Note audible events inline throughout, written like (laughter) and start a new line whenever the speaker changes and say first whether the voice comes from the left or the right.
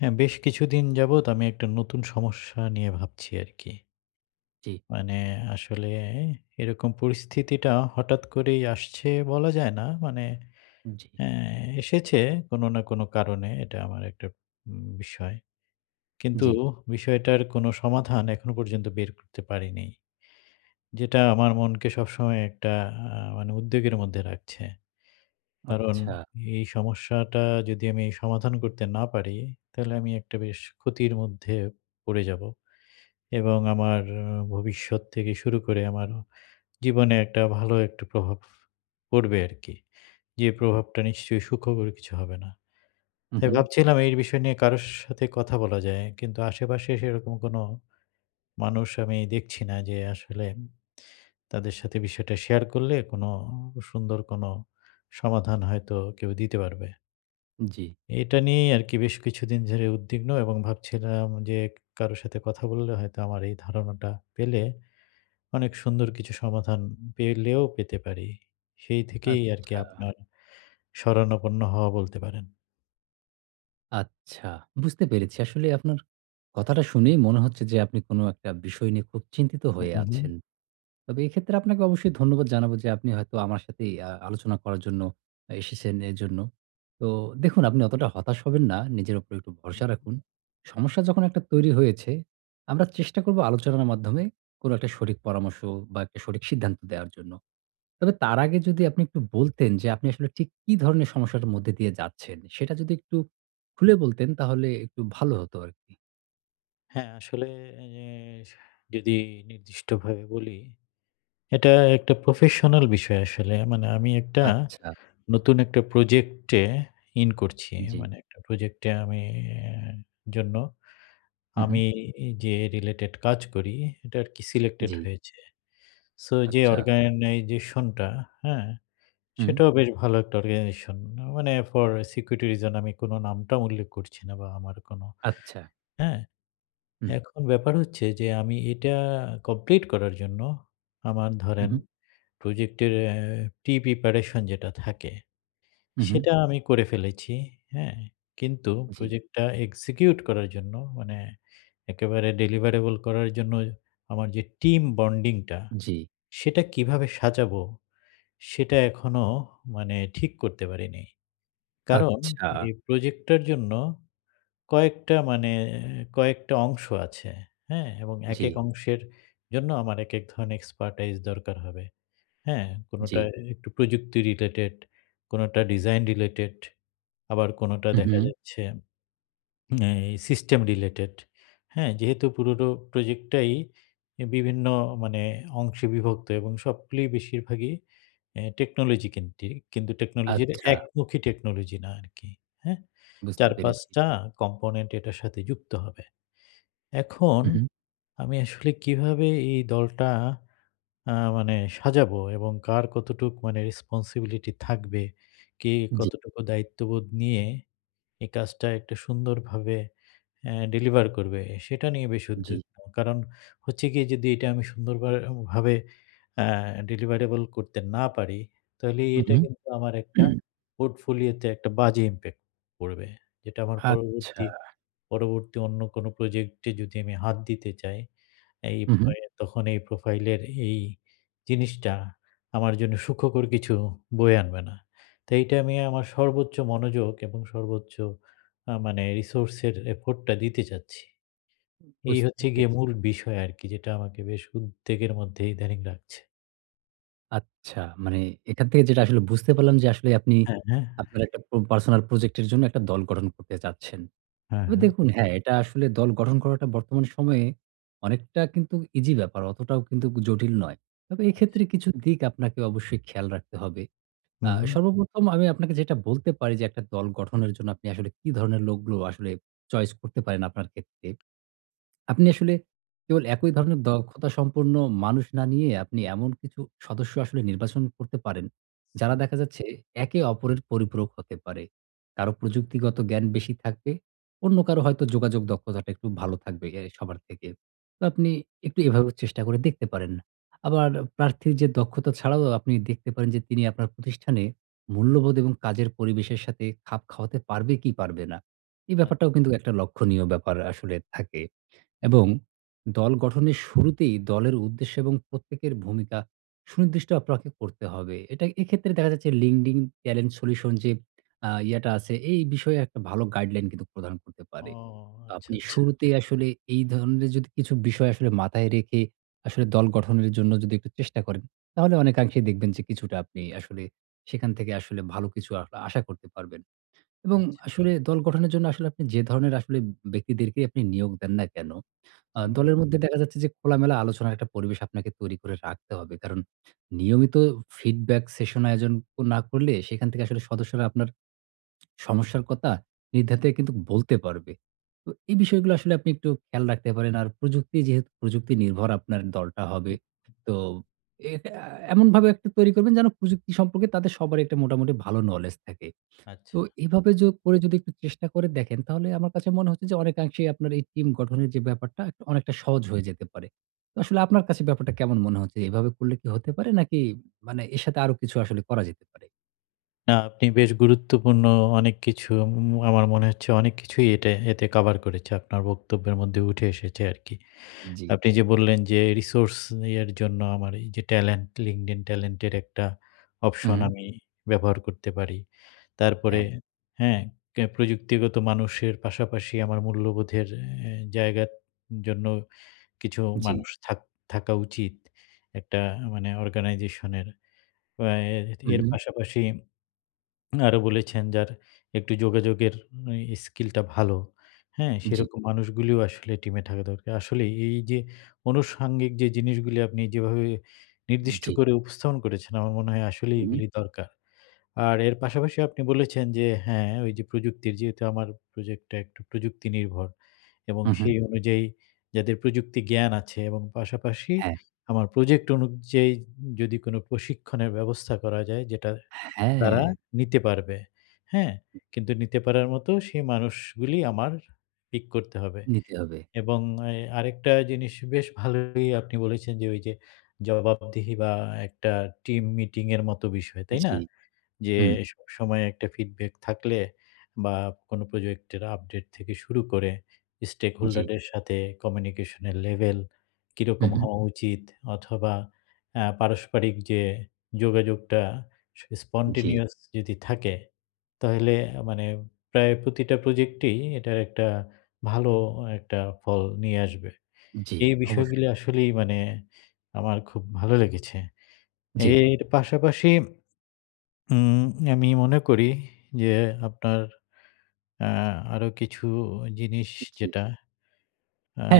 left: হ্যাঁ বেশ কিছুদিন যাবত আমি একটা নতুন সমস্যা নিয়ে ভাবছি আর কি।
right: জ্বি।
left: মানে আসলে এরকম পরিস্থিতিটা হঠাৎ করেই আসছে বলা যায় না। মানে
right: জ্বি।
left: অ্যা এসেছে কোন না কোন কারণে এটা আমার একটা উম বিষয়। কিন্তু
right: জ্বি।
left: বিষয়টার কোন সমাধান এখনও পর্যন্ত বের করতে পারি নি। যেটা আমার মনকে সবসময় একটা আ মানে উদ্বেগের মধ্যে রাখছে। কারণ
right: আচ্ছা।
left: এই সমস্যাটা যদি আমি সমাধান করতে না পারি, তাহলে আমি একটা বেশ ক্ষতির মধ্যে পড়ে যাবো এবং আমার ভবিষ্যৎ থেকে শুরু করে ,আমার জীবনে একটা ভালো একটা প্রভাব পড়বে আর কি। যে প্রভাবটা নিশ্চয়ই সুখকর কিছু হবে না।
right: হুম,
left: তাই
right: হুম।
left: ভাবছিলাম এই বিষয় নিয়ে কারো সাথে কথা বলা যায়। কিন্তু আশেপাশে সেরকম কোন মানুষ আমি দেখছি না যে আসলে, তাদের সাথে বিষয়টা শেয়ার করলে কোনো সুন্দর কোনো সমাধান হয়তো কেউ দিতে পারবে।
right: (smacks lips) জ্বি।
left: এটা নিয়েই আরকি বেশ কিছুদিন ধরে উদ্বিগ্ন এবং ভাবছিলাম যে কারো সাথে কথা বললে হয়তো আমার এই ধারণাটা পেলে, অনেক সুন্দর কিছু সমাধান পেলেও পেতে পারি। সেই থেকেই আরকি
right: আচ্ছা।
left: আপনার শরণাপন্ন হওয়া বলতে পারেন।
right: আচ্ছা, বুঝতে পেরেছি। আসলে আপনার কথাটা শুনেই মনে হচ্ছে যে আপনি কোনো একটা বিষয় নিয়ে খুব চিন্তিত
left: হুম,
right: হয়ে
left: হুম, হুম।
right: আছেন। তবে এক্ষেত্রে আপনাকে অবশ্যই ধন্যবাদ জানাবো যে আপনি হয়তো আমার সাথেই আ আলোচনা করার জন্য এসেছেন এজন্য। তো দেখুন আপনি অতটা হতাশ হবেন না। নিজের উপরে একটু ভরসা রাখুন। সমস্যা যখন একটা তৈরি হয়েছে, আমরা চেষ্টা করব আলোচনার মাধ্যমে কোনো একটা সঠিক পরামর্শ বা একটা সঠিক সিদ্ধান্ত দেয়ার জন্য। তবে তার আগে যদি আপনি একটু বলতেন যে আপনি আসলে ঠিক কী ধরনের সমস্যার মধ্যে দিয়ে যাচ্ছেন সেটা যদি একটু খুলে বলতেন, তাহলে একটু ভালো হতো আরকি।
left: হ্যাঁ, আসলে এস যদি নির্দিষ্টভাবে বলি, এটা একটা প্রফেশনাল বিষয় আসলে। মানে আমি একটা
right: আচ্ছা।
left: নতুন একটা প্রজেক্ট এ ইন করছি।
right: জ্বী।
left: মানে একটা প্রজেক্ট এ আমি জন্য
right: হুম,
left: আমি
right: হুম
left: যে রিলেটেড কাজ করি এটা আরকি সিলেক্টেড
right: জ্বি।
left: হয়েছে। সো যে
right: আচ্ছা।
left: অর্গানাইজেশন টা, হ্যাঁ?
right: হুম।
left: সেটাও বেশ ভালো একটা অর্গানাইজেশন মানে ফর সিকিউরিটি রিজন আমি কোনো নাম-টাম উল্লেখ করছি না বা আমার কোনো
right: আচ্ছা।
left: হ্যাঁ?
right: হুম
left: এখন ব্যাপার হচ্ছে যে আমি এটা কমপ্লিট করার জন্য, আমার
right: হু,
left: ধরেন
right: হু।
left: প্রজেক্টের অ্যা প্রি-প্রিপারেশন যেটা থাকে
right: হু, হু।
left: সেটা আমি করে ফেলেছি। হ্যাঁ? কিন্তু
right: জি।
left: প্রজেক্ট টা এক্সিকিউট করার জন্য মানে, একেবারে ডেলিভারেবল করার জন্য আমার যে টিম বন্ডিং টা
right: জ্বি।
left: সেটা কিভাবে সাজাবো সেটা এখনো মানে ঠিক করতে পারিনি। কারণ
right: আচ্ছা।
left: এই প্রজেক্টটার জন্য কয়েকটা মানে কয়েকটা অংশ আছে। হ্যাঁ? এবং
right: জ্বি।
left: একেক অংশের জন্য আমার একেক ধরনের এক্সপার্টাইজ দরকার হবে। হ্যাঁ? কোনোটা
right: জ্বি।
left: একটু প্রযুক্তি রিলেটেড, কোনোটা ডিজাইন রিলেটেড আবার কোনটা
right: হুম,
left: দেখা
right: হুম
left: যাচ্ছে এই সিস্টেম রিলেটেড। হ্যাঁ, যেহেতু পুরো প্রজেক্ট টাই অ্যা বিভিন্ন মানে অংশে বিভক্ত এবং সবগুলোই বেশিরভাগই অ্যা টেকনোলজি কেন্দ্রিক কিন্তু টেকনোলজির
right: আচ্ছা।
left: একমুখী টেকনোলজি না আরকি। হ্যাঁ?
right: বুঝতে
left: ৪-৫
right: পেরেছি।
left: টা কম্পোনেন্ট এটার সাথে যুক্ত হবে। এখন
right: উহু।
left: আমি আসলে কিভাবে এই দলটা আ মানে সাজাবো এবং কার কতটুকু মানে রেসপনসিবিলিটি থাকবে, কে
right: জ্বী।
left: কতটুকু দায়িত্ববোধ নিয়ে এই কাজটা একটা সুন্দরভাবে অ্যা ডেলিভার করবে সেটা নিয়ে বেশ
right: জ্বি।
left: উদ্বিগ্ন। কারণ হচ্ছে গিয়ে যদি এটা আমি সুন্দরভার ভাবে অ্যা ডেলিভারেবল করতে না পারি তাহলে
right: হু,
left: এটা
right: হু।
left: কিন্তু আমার একটা
right: (clears throat)
left: পোর্টফোলিও তে একটা বাজে ইমপ্যাক্ট পড়বে। যেটা আমার
right: আচ্ছা।
left: পরবর্তী পরবর্তী অন্য কোনো প্রজেক্ট এ যদি আমি হাত দিতে চাই, এই
right: হু, হু।
left: ভয়ে তখন এই প্রোফাইল এর এই জিনিসটা আমার জন্যে সুখকর কিছু বয়ে আনবে না। তো এইটা আমি আমার সর্বোচ্চ মনোযোগ এবং সর্বোচ্চ আ মানে রিসোর্স এর এফোর্ট টা দিতে চাচ্ছি। এই
right: বুঝতে
left: হচ্ছে
right: পেরেছি।
left: গিয়ে মূল বিষয় আরকি যেটা আমাকে বেশ উদ্বেগের মধ্যে ইদানিং রাখছে।
right: আচ্ছা, মানে এখান থেকে যেটা আসলে বুঝতে পারলাম যে আসলে আপনি,
left: হ্যাঁ, হ্যাঁ।
right: আপনার একটা প্রব পার্সোনাল প্রজেক্ট এর জন্য একটা দল গঠন করতে চাচ্ছেন।
left: হ্যাঁ,
right: তবে
left: হ্যাঁ।
right: দেখুন হ্যাঁ, এটা আসলে দল গঠন করাটা বর্তমান সময়ে অনেকটা কিন্তু ইজি ব্যাপার, অতটাও কিন্তু জটিল নয়। তবে এক্ষেত্রে
left: আচ্ছা।
right: কিছু দিক আপনাকে অবশ্যই খেয়াল রাখতে হবে।
left: হু,
right: আ
left: হুম।
right: সর্বপ্রথম আমি আপনাকে যেটা বলতে পারি যে একটা দল গঠনের জন্য আপনি আসলে কি ধরনের লোকগুলো আসলে চয়েস করতে পারেন আপনার ক্ষেত্রে। (smacks lips) আপনি আসলে কেবল একই ধরনের দক্ষতা সম্পন্ন মানুষ না নিয়ে, আপনি এমন কিছু সদস্য আসলে নির্বাচন করতে পারেন যারা
left: হুম।
right: দেখা যাচ্ছে, একে অপরের পরিপূরক হতে পারে। কারো প্রযুক্তিগত জ্ঞান বেশি থাকবে। অন্য কারো হয়তো যোগাযোগ দক্ষতাটা একটু ভালো থাকবে এ আই সবার থেকে। তো আপনি একটু এভাবে চেষ্টা করে দেখতে পারেন। আবার প্রার্থীর যে দক্ষতা ছাড়াও আপনি দেখতে পারেন যে, তিনি আপনার প্রতিষ্ঠানে মূল্যবোধ এবং কাজের পরিবেশের সাথে খাপ খাওয়াতে পারবে কি পারবে না? এই
left: আচ্ছা।
right: ব্যাপারটাও কিন্তু একটা লক্ষনীয় ব্যাপার আসলে থাকে।
left: হুম।
right: এবং দল গঠনের শুরুতেই দলের উদ্দেশ্য এবং প্রত্যেকের ভূমিকা সুনির্দিষ্ট আপনাকে করতে হবে। এটায় এক্ষেত্রে দেখা যাচ্ছে LinkedIn টেলেন্ট সলিউশন যে আ ইয়েটা আছে, এই বিষয়ে একটা ভালো গাইডলাইন কিন্তু প্রদান করতে
left: ও!
right: পারে।
left: আচ্ছা,
right: আপনি
left: আচ্ছা।
right: শুরুতেই আসলে এই ধরনের যদি কিছু বিষয় আসলে মাথায় রেখে আসলে দল গঠনের জন্য যদি একটু চেষ্টা করেন, তাহলে অনেকাংশেই দেখবেন যে কিছুটা আপনি আসলে সেখান থেকে আসলে ভালো কিছু আ আশা করতে পারবেন। এবং
left: আচ্ছা।
right: আসলে দল গঠনের জন্য আসলে আপনি যে ধরনের আসলে ব্যক্তিদেরকেই আপনি নিয়োগ দেন না কেনো? আ
left: হুম।
right: দলের মধ্যে দেখা যাচ্ছে যে খোলামেলা আলোচনার একটা পরিবেশ আপনাকে তৈরি করে রাখতে হবে। কারণ নিয়মিত ফিডব্যাক সেশন আয়োজন না করলে, সেখান থেকে আসলে সদস্যরা আপনার (smacks lips) সমস্যার কথা নির্দ্বিধায় কিন্তু বলতে পারবে। তো এই বিষয়গুলো আসলে আপনি একটু খেয়াল রাখতে পারেন। আর প্রযুক্তি যেহেতু প্রযুক্তি নির্ভর আপনার দলটা হবে।
left: হুম, ম
right: তো এটা এমনভাবে তৈরি করবেন যেন, প্রযুক্তি সম্পর্কে তাদের সবারই একটা মোটামুটি ভালো নোলেজ থাকে।
left: আচ্ছা।
right: তো এভাবে যো করে যদি একটু চেষ্টা করে দেখেন তাহলে আমার কাছে মনে হচ্ছে যে অনেকাংশেই আপনার এই টিম গঠনের যে ব্যাপারটা, একটা অনেকটা সহজ হয়ে যেতে পারে। তো আসলে আপনার কাছে ব্যাপারটা কেমন মনে হচ্ছে? এভাবে করলে কি হতে পারে নাকি মানে এর সাথে আরো কিছু আসলে করা যেতে পারে?
left: না আপনি বেশ গুরুত্বপূর্ণ অনেক কিছু উম আমার মনে হচ্ছে অনেক কিছুই এতে এতে, কভার করেছে আপনার বক্তব্যের মধ্যে উঠে এসেছে আরকি
right: জি।
left: আপনি যে বললেন যে, রিসোর্স নিয়ের জন্য আমার এই যে ট্যালেন্ট LinkedIn ট্যালেন্টের একটা অপশন
right: হুম।
left: আমি ব্যবহার করতে পারি, তারপরে
right: হ্যাঁ।
left: হ্যাঁ, ক্যা প্রযুক্তিগত মানুষের পাশাপাশি আমার মূল্যবোধের এ জায়গার জন্য কিছু
right: জি।
left: মানুষ থাক থাকা উচিত একটা মানে অর্গানাইজেশনের এর, ওয়াএর,
right: হুম,
left: এর
right: হুম।
left: পাশাপাশি (swallows) আরও বলেছেন যার একটু যোগাযোগের উ স্কিলটা ভালো হ্যাঁ?
right: জি।
left: সেরকম মানুষগুলিও আসলে টিমে থাকা দরকার আসলেই এই, এই, যে আনুষঙ্গিক যে জিনিসগুলি আপনি যেভাবে নির্দিষ্ট
right: জি।
left: করে উপস্থাপন করেছেন আমার মনে হয় আসলেই
right: হুম।
left: এগুলি দরকার। আর এর পাশাপাশি আপনি বলেছেন যে, হ্যাঁ ওই যে প্রযুক্তির যেহেতু আমার প্রজেক্টটা একটু প্রযুক্তি নির্ভর এবং
right: হুম, হুম।
left: সেই অনুযায়ী যাদের প্রযুক্তি জ্ঞান আছে এবং পাশাপাশি
right: হ্যাঁ।
left: আমার প্রজেক্ট অনুযায়ী যদি কোন প্রশিক্ষণের ব্যবস্থা করা যায় যেটা তারা
right: হ্যাঁ।
left: নিতে পারবে, হ্যাঁ? কিন্তু নিতে পারার মতো সেই মানুষগুলি আমার পিক করতে হবে।
right: নিতে হবে।
left: এবং এয় আরেকটা জিনিস বেশ ভালোই আপনি বলেছেন যে ওই যে জবাবদিহি বা একটা টিম মিটিং এর মতো বিষয়, তাই না?
right: জি,
left: যে
right: হুম।
left: সব সময়ে একটা ফিডব্যাক থাকলে বা কোনো প্রজেক্টের আপডেট থেকে শুরু করে স্টেক হোল্ডার
right: জি।
left: দের সাথে কমিউনিকেশনের লেভেল
right: হুম,
left: কীরকম
right: হুম।
left: হওয়া উচিত? অথবা আ পারস্পারিক যে যোগাযোগটা স
right: জি।
left: স্পন্টেনিয়াস যদি থাকে তাহলে আ মানে প্রায় প্রতিটা প্রজেক্টই এটার একটা ভালো একটা ফল নিয়ে আসবে।
right: জি,
left: এই
right: অবশ্যই।
left: বিষয়গুলো আসলেই মানে আমার খুব ভালো লেগেছে।
right: জি।
left: এর পাশাপাশি উম আমি মনে করি যে আপনার আ আরো কিছু জিনিস
right: জি।
left: যেটা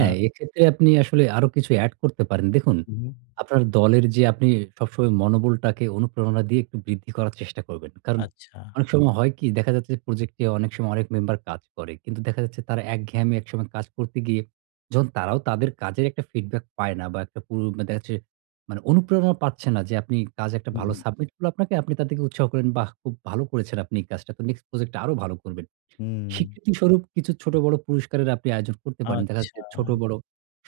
left: আ
right: এক্ষেত্রে আপনি আসলে আরো কিছু অ্যাড করতে পারেন, দেখুন
left: হুম।
right: আপনার দলের যে আপনি সবসময় মনোবলটাকে অনুপ্রেরণা দিয়ে একটু বৃদ্ধি করার চেষ্টা করবেন। কারণ
left: আচ্ছা।
right: অনেক সময় হয় কী? দেখা যাচ্ছে যে প্রজেক্টে অনেক সময় অনেক মেম্বার কাজ করে। কিন্তু দেখা যাচ্ছে তারা এক ঘেয়েমি একসময়ে কাজ করতে গিয়ে যখন তারাও তাদের কাজের একটা ফিডব্যাক পায় না। বা একটা পুরু মা দেখা যাচ্ছে মানে অনুপ্রেরণা পাচ্ছে না যে আপনি কাজ একটা
left: হুম,
right: ভালো
left: হুম।
right: সাবমিট করলে আপনাকে আপনি তা থেকে উৎসাহ করেন বাহ! খুব ভালো করেছেন আপনি এই কাজটা, তো নেক্সট প্রজেক্টে আরো ভালো করবেন।
left: হুম।
right: স্বীকৃতিস্বরূপ কিছু ছোট বড় পুরস্কারের আপনি আয়োজন করতে পারেন। দেখা যাচ্ছে ছোট
left: আচ্ছা।
right: বড়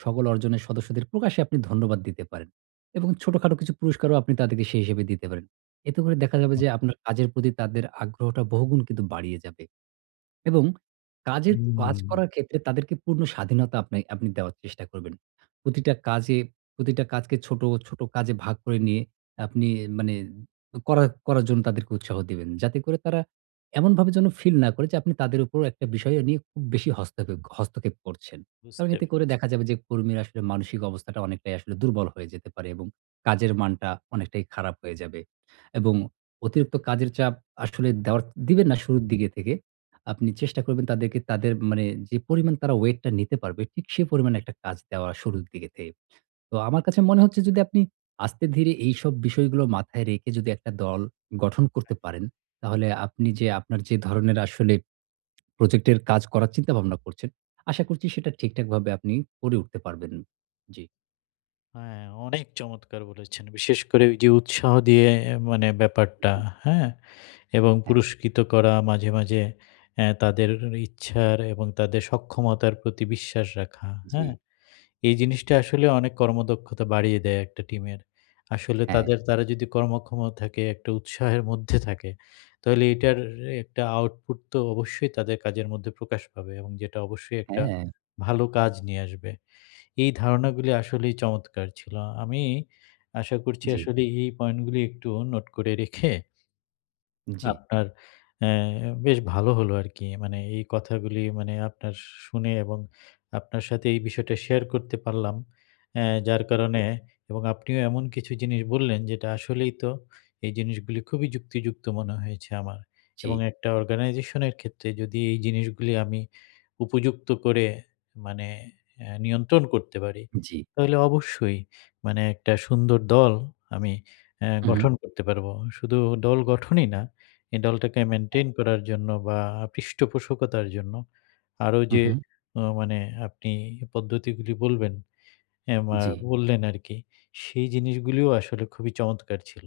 right: সকল অর্জনের সদস্যদের প্রকাশ্যে আপনি ধন্যবাদ দিতে পারেন। এবং ছোটখাটো কিছু পুরস্কারও আপনি তাদেরকে সেই হিসেবে দিতে পারেন। এতে করে দেখা যাবে
left: হ্যাঁ।
right: যে আপনার কাজের প্রতি তাদের আগ্রহটা বহুগুণ কিন্তু বাড়িয়ে যাবে। এবং কাজের কাজ
left: হুম।
right: করার ক্ষেত্রে তাদেরকে পূর্ণ স্বাধীনতা আপনে আপনি দেওয়ার চেষ্টা করবেন। প্রতিটা কাজে প্রতিটা কাজকে ছোট, ছোট, কাজে ভাগ করে নিয়ে আপনি মানে করার-করার, জন্য তাদেরকে উৎসাহ দিবেন। যাতে করে তারা এমনভাবে যেন ফিল না করে যে আপনি তাদের উপর একটা বিষয় নিয়ে খুব বেশি হস্তখে হস্তক্ষেপ করছেন। কারণ
left: বুঝতে
right: এতে করে
left: পেরেছি।
right: দেখা যাবে যে কর্মীরা আসলে মানসিক অবস্থাটা অনেকটাই আসলে দুর্বল হয়ে যেতে পারে এবং কাজের মানটা অনেকটাই খারাপ হয়ে যাবে এবং অতিরিক্ত কাজের চাপ আসলে দেওয়ার দিবেন না শুরুর দিকে থেকে আপনি চেষ্টা করবেন তাদেরকে তাদের মানে যে পরিমাণ তারা ওয়েটটা নিতে পারবে ঠিক সেই পরিমাণে একটা কাজ দেওয়া শুরুর দিকে থে তো আমার কাছে মনে হচ্ছে যদি আপনি আস্তে ধীরে এইসব বিষয়গুলো মাথায় রেখে যদি একটা দল গঠন করতে
left: হ্যাঁ।
right: পারেন। তাহলে আপনি যে আপনার যে ধরণের আসলে প্রজেক্টের কাজ করার চিন্তাভাবনা করছেন, আশা করছি সেটা ঠিকঠাকভাবে আপনি করে উঠতে পারবেন, জি।
left: হ্যাঁ অনেক চমৎকার বলেছেন বিশেষ ওইযে উৎসাহ দিয়ে আ মানে ব্যাপারটা হ্যাঁ? এবং
right: হ্যাঁ।
left: পুরস্কৃত করা মাঝে, মাঝে অ্যা তাদের ইচ্ছার এবং তাদের সক্ষমতার প্রতি বিশ্বাস রাখা, হ্যাঁ?
right: জি।
left: এই জিনিসটা আসলে অনেক কর্মদক্ষতা বাড়িয়ে দেয় একটা টিমের আসলে
right: হ্যাঁ।
left: তাদের তারা যদি কর্মক্ষমতা থাকে একটু উৎসাহের মধ্যে থাকে তাহলে এটার একটা আউটপুট তো অবশ্যই তাদের কাজের মধ্যে প্রকাশ পাবে এবং যেটা অবশ্যই
right: হ্যাঁ,
left: একটা
right: হ্যাঁ।
left: ভালো কাজ নিয়ে আসবে এই ধারণাগুলি আসলেই চমৎকার ছিল। আমি আশা করছি
right: জি।
left: আসলে এই পয়েন্ট গুলো একটু নোট করে রেখে
right: জি।
left: আপনার অ্যা বেশ ভালো হলো আরকি। মানে এই কথাগুলি মানে আপনার শুনে এবং আপনার সাথে এই বিষয়টা শেয়ার করতে পারলাম। অ্যা যার কারণে এবং আপনিও এমন কিছু জিনিস বললেন যেটা আসলেই তো এই জিনিসগুলি খুবই যুক্তিযুক্ত মনে হয়েছে আমার। এবং
right: জি।
left: একটা অর্গানাইজেশনের ক্ষেত্রে যদি এই জিনিসগুলি আমি উপযুক্ত করে মানে আ নিয়ন্ত্রণ করতে পারি।
right: জি।
left: তাহলে অবশ্যই মানে একটা সুন্দর দল আমি অ্যা
right: হু, হু।
left: গঠন করতে পারব। শুধু দল গঠনই না এই দলটাকে
right: হ্যাঁ।
left: মেইনটেইন করার জন্য বা পৃষ্ঠপোষকতার জন্য আরো যে
right: উহু।
left: আ মানে আপনি পদ্ধতিগুলি বলবেন অ্যা মা
right: জি।
left: বললেন আরকি সেই জিনিসগুলিও আসলে খুবই চমৎকার ছিল।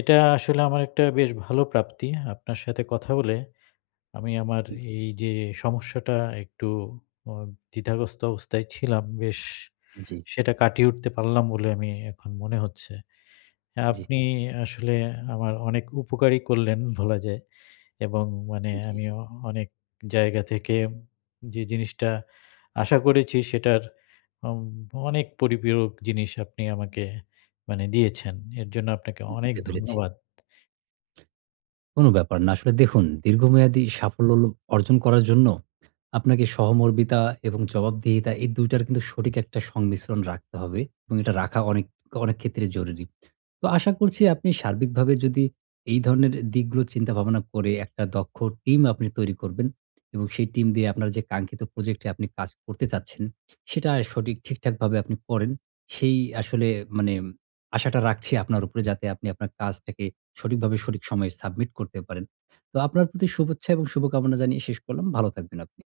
left: এটা আসলে আমার একটা বেশ ভালো প্রাপ্তি আপনার সাথে কথা বলে আমি আমার
right: উম জি।
left: এই যে সমস্যাটা একটু আ দ্বিধাগ্রস্থ অবস্থায় ছিলাম বেশ
right: জি।
left: সেটা কাটিয়ে উঠতে পারলাম বলে আমি এখন মনে হচ্ছে।
right: জি।
left: আপনি আসলে আমার অনেক উপকারই করলেন বলা যায় এবং মানে
right: জি।
left: আমিও অনেক জায়গা থেকে যে জিনিসটা আশা করেছি সেটার অম অনেক পরিপূরক জিনিস আপনি আমাকে মানে দিয়েছেন। এর জন্য আপনাকে অনেক
right: বুঝতে পেরেছি।
left: ধন্যবাদ।
right: কোন ব্যাপার না। আসলে দেখুন দীর্ঘমেয়াদী সাফল্য অর্জন করার জন্য আপনাকে সহমর্মিতা এবং জবাবদিহিতা এই ২ টার কিন্তু সঠিক একটা সংমিশ্রণ রাখতে হবে। এবং এটা রাখা অনেক, অনেক ক্ষেত্রে জরুরি। তো আশা করছি আপনি সার্বিকভাবে যদি এই ধরনের দিকগুলো চিন্তা-ভাবনা করে একটা দক্ষ টিম আপনি তৈরি করবেন। এবং সেই টিম দিয়ে আপনার যে কাঙ্ক্ষিত প্রজেক্ট এ আপনি কাজ করতে চাচ্ছেন, সেটায় সঠিক ঠিকঠাকভাবে আপনি করেন। সেই আসলে মানে আশাটা রাখছি আপনার উপরে যাতে আপনি আপনার কাজটাকে সঠিকভাবে সঠিক সময়ে সাবমিট করতে পারেন। তো আপনার প্রতি শুভেচ্ছা এবং শুভকামনা জানিয়ে শেষ করলাম। ভালো থাকবেন আপনি।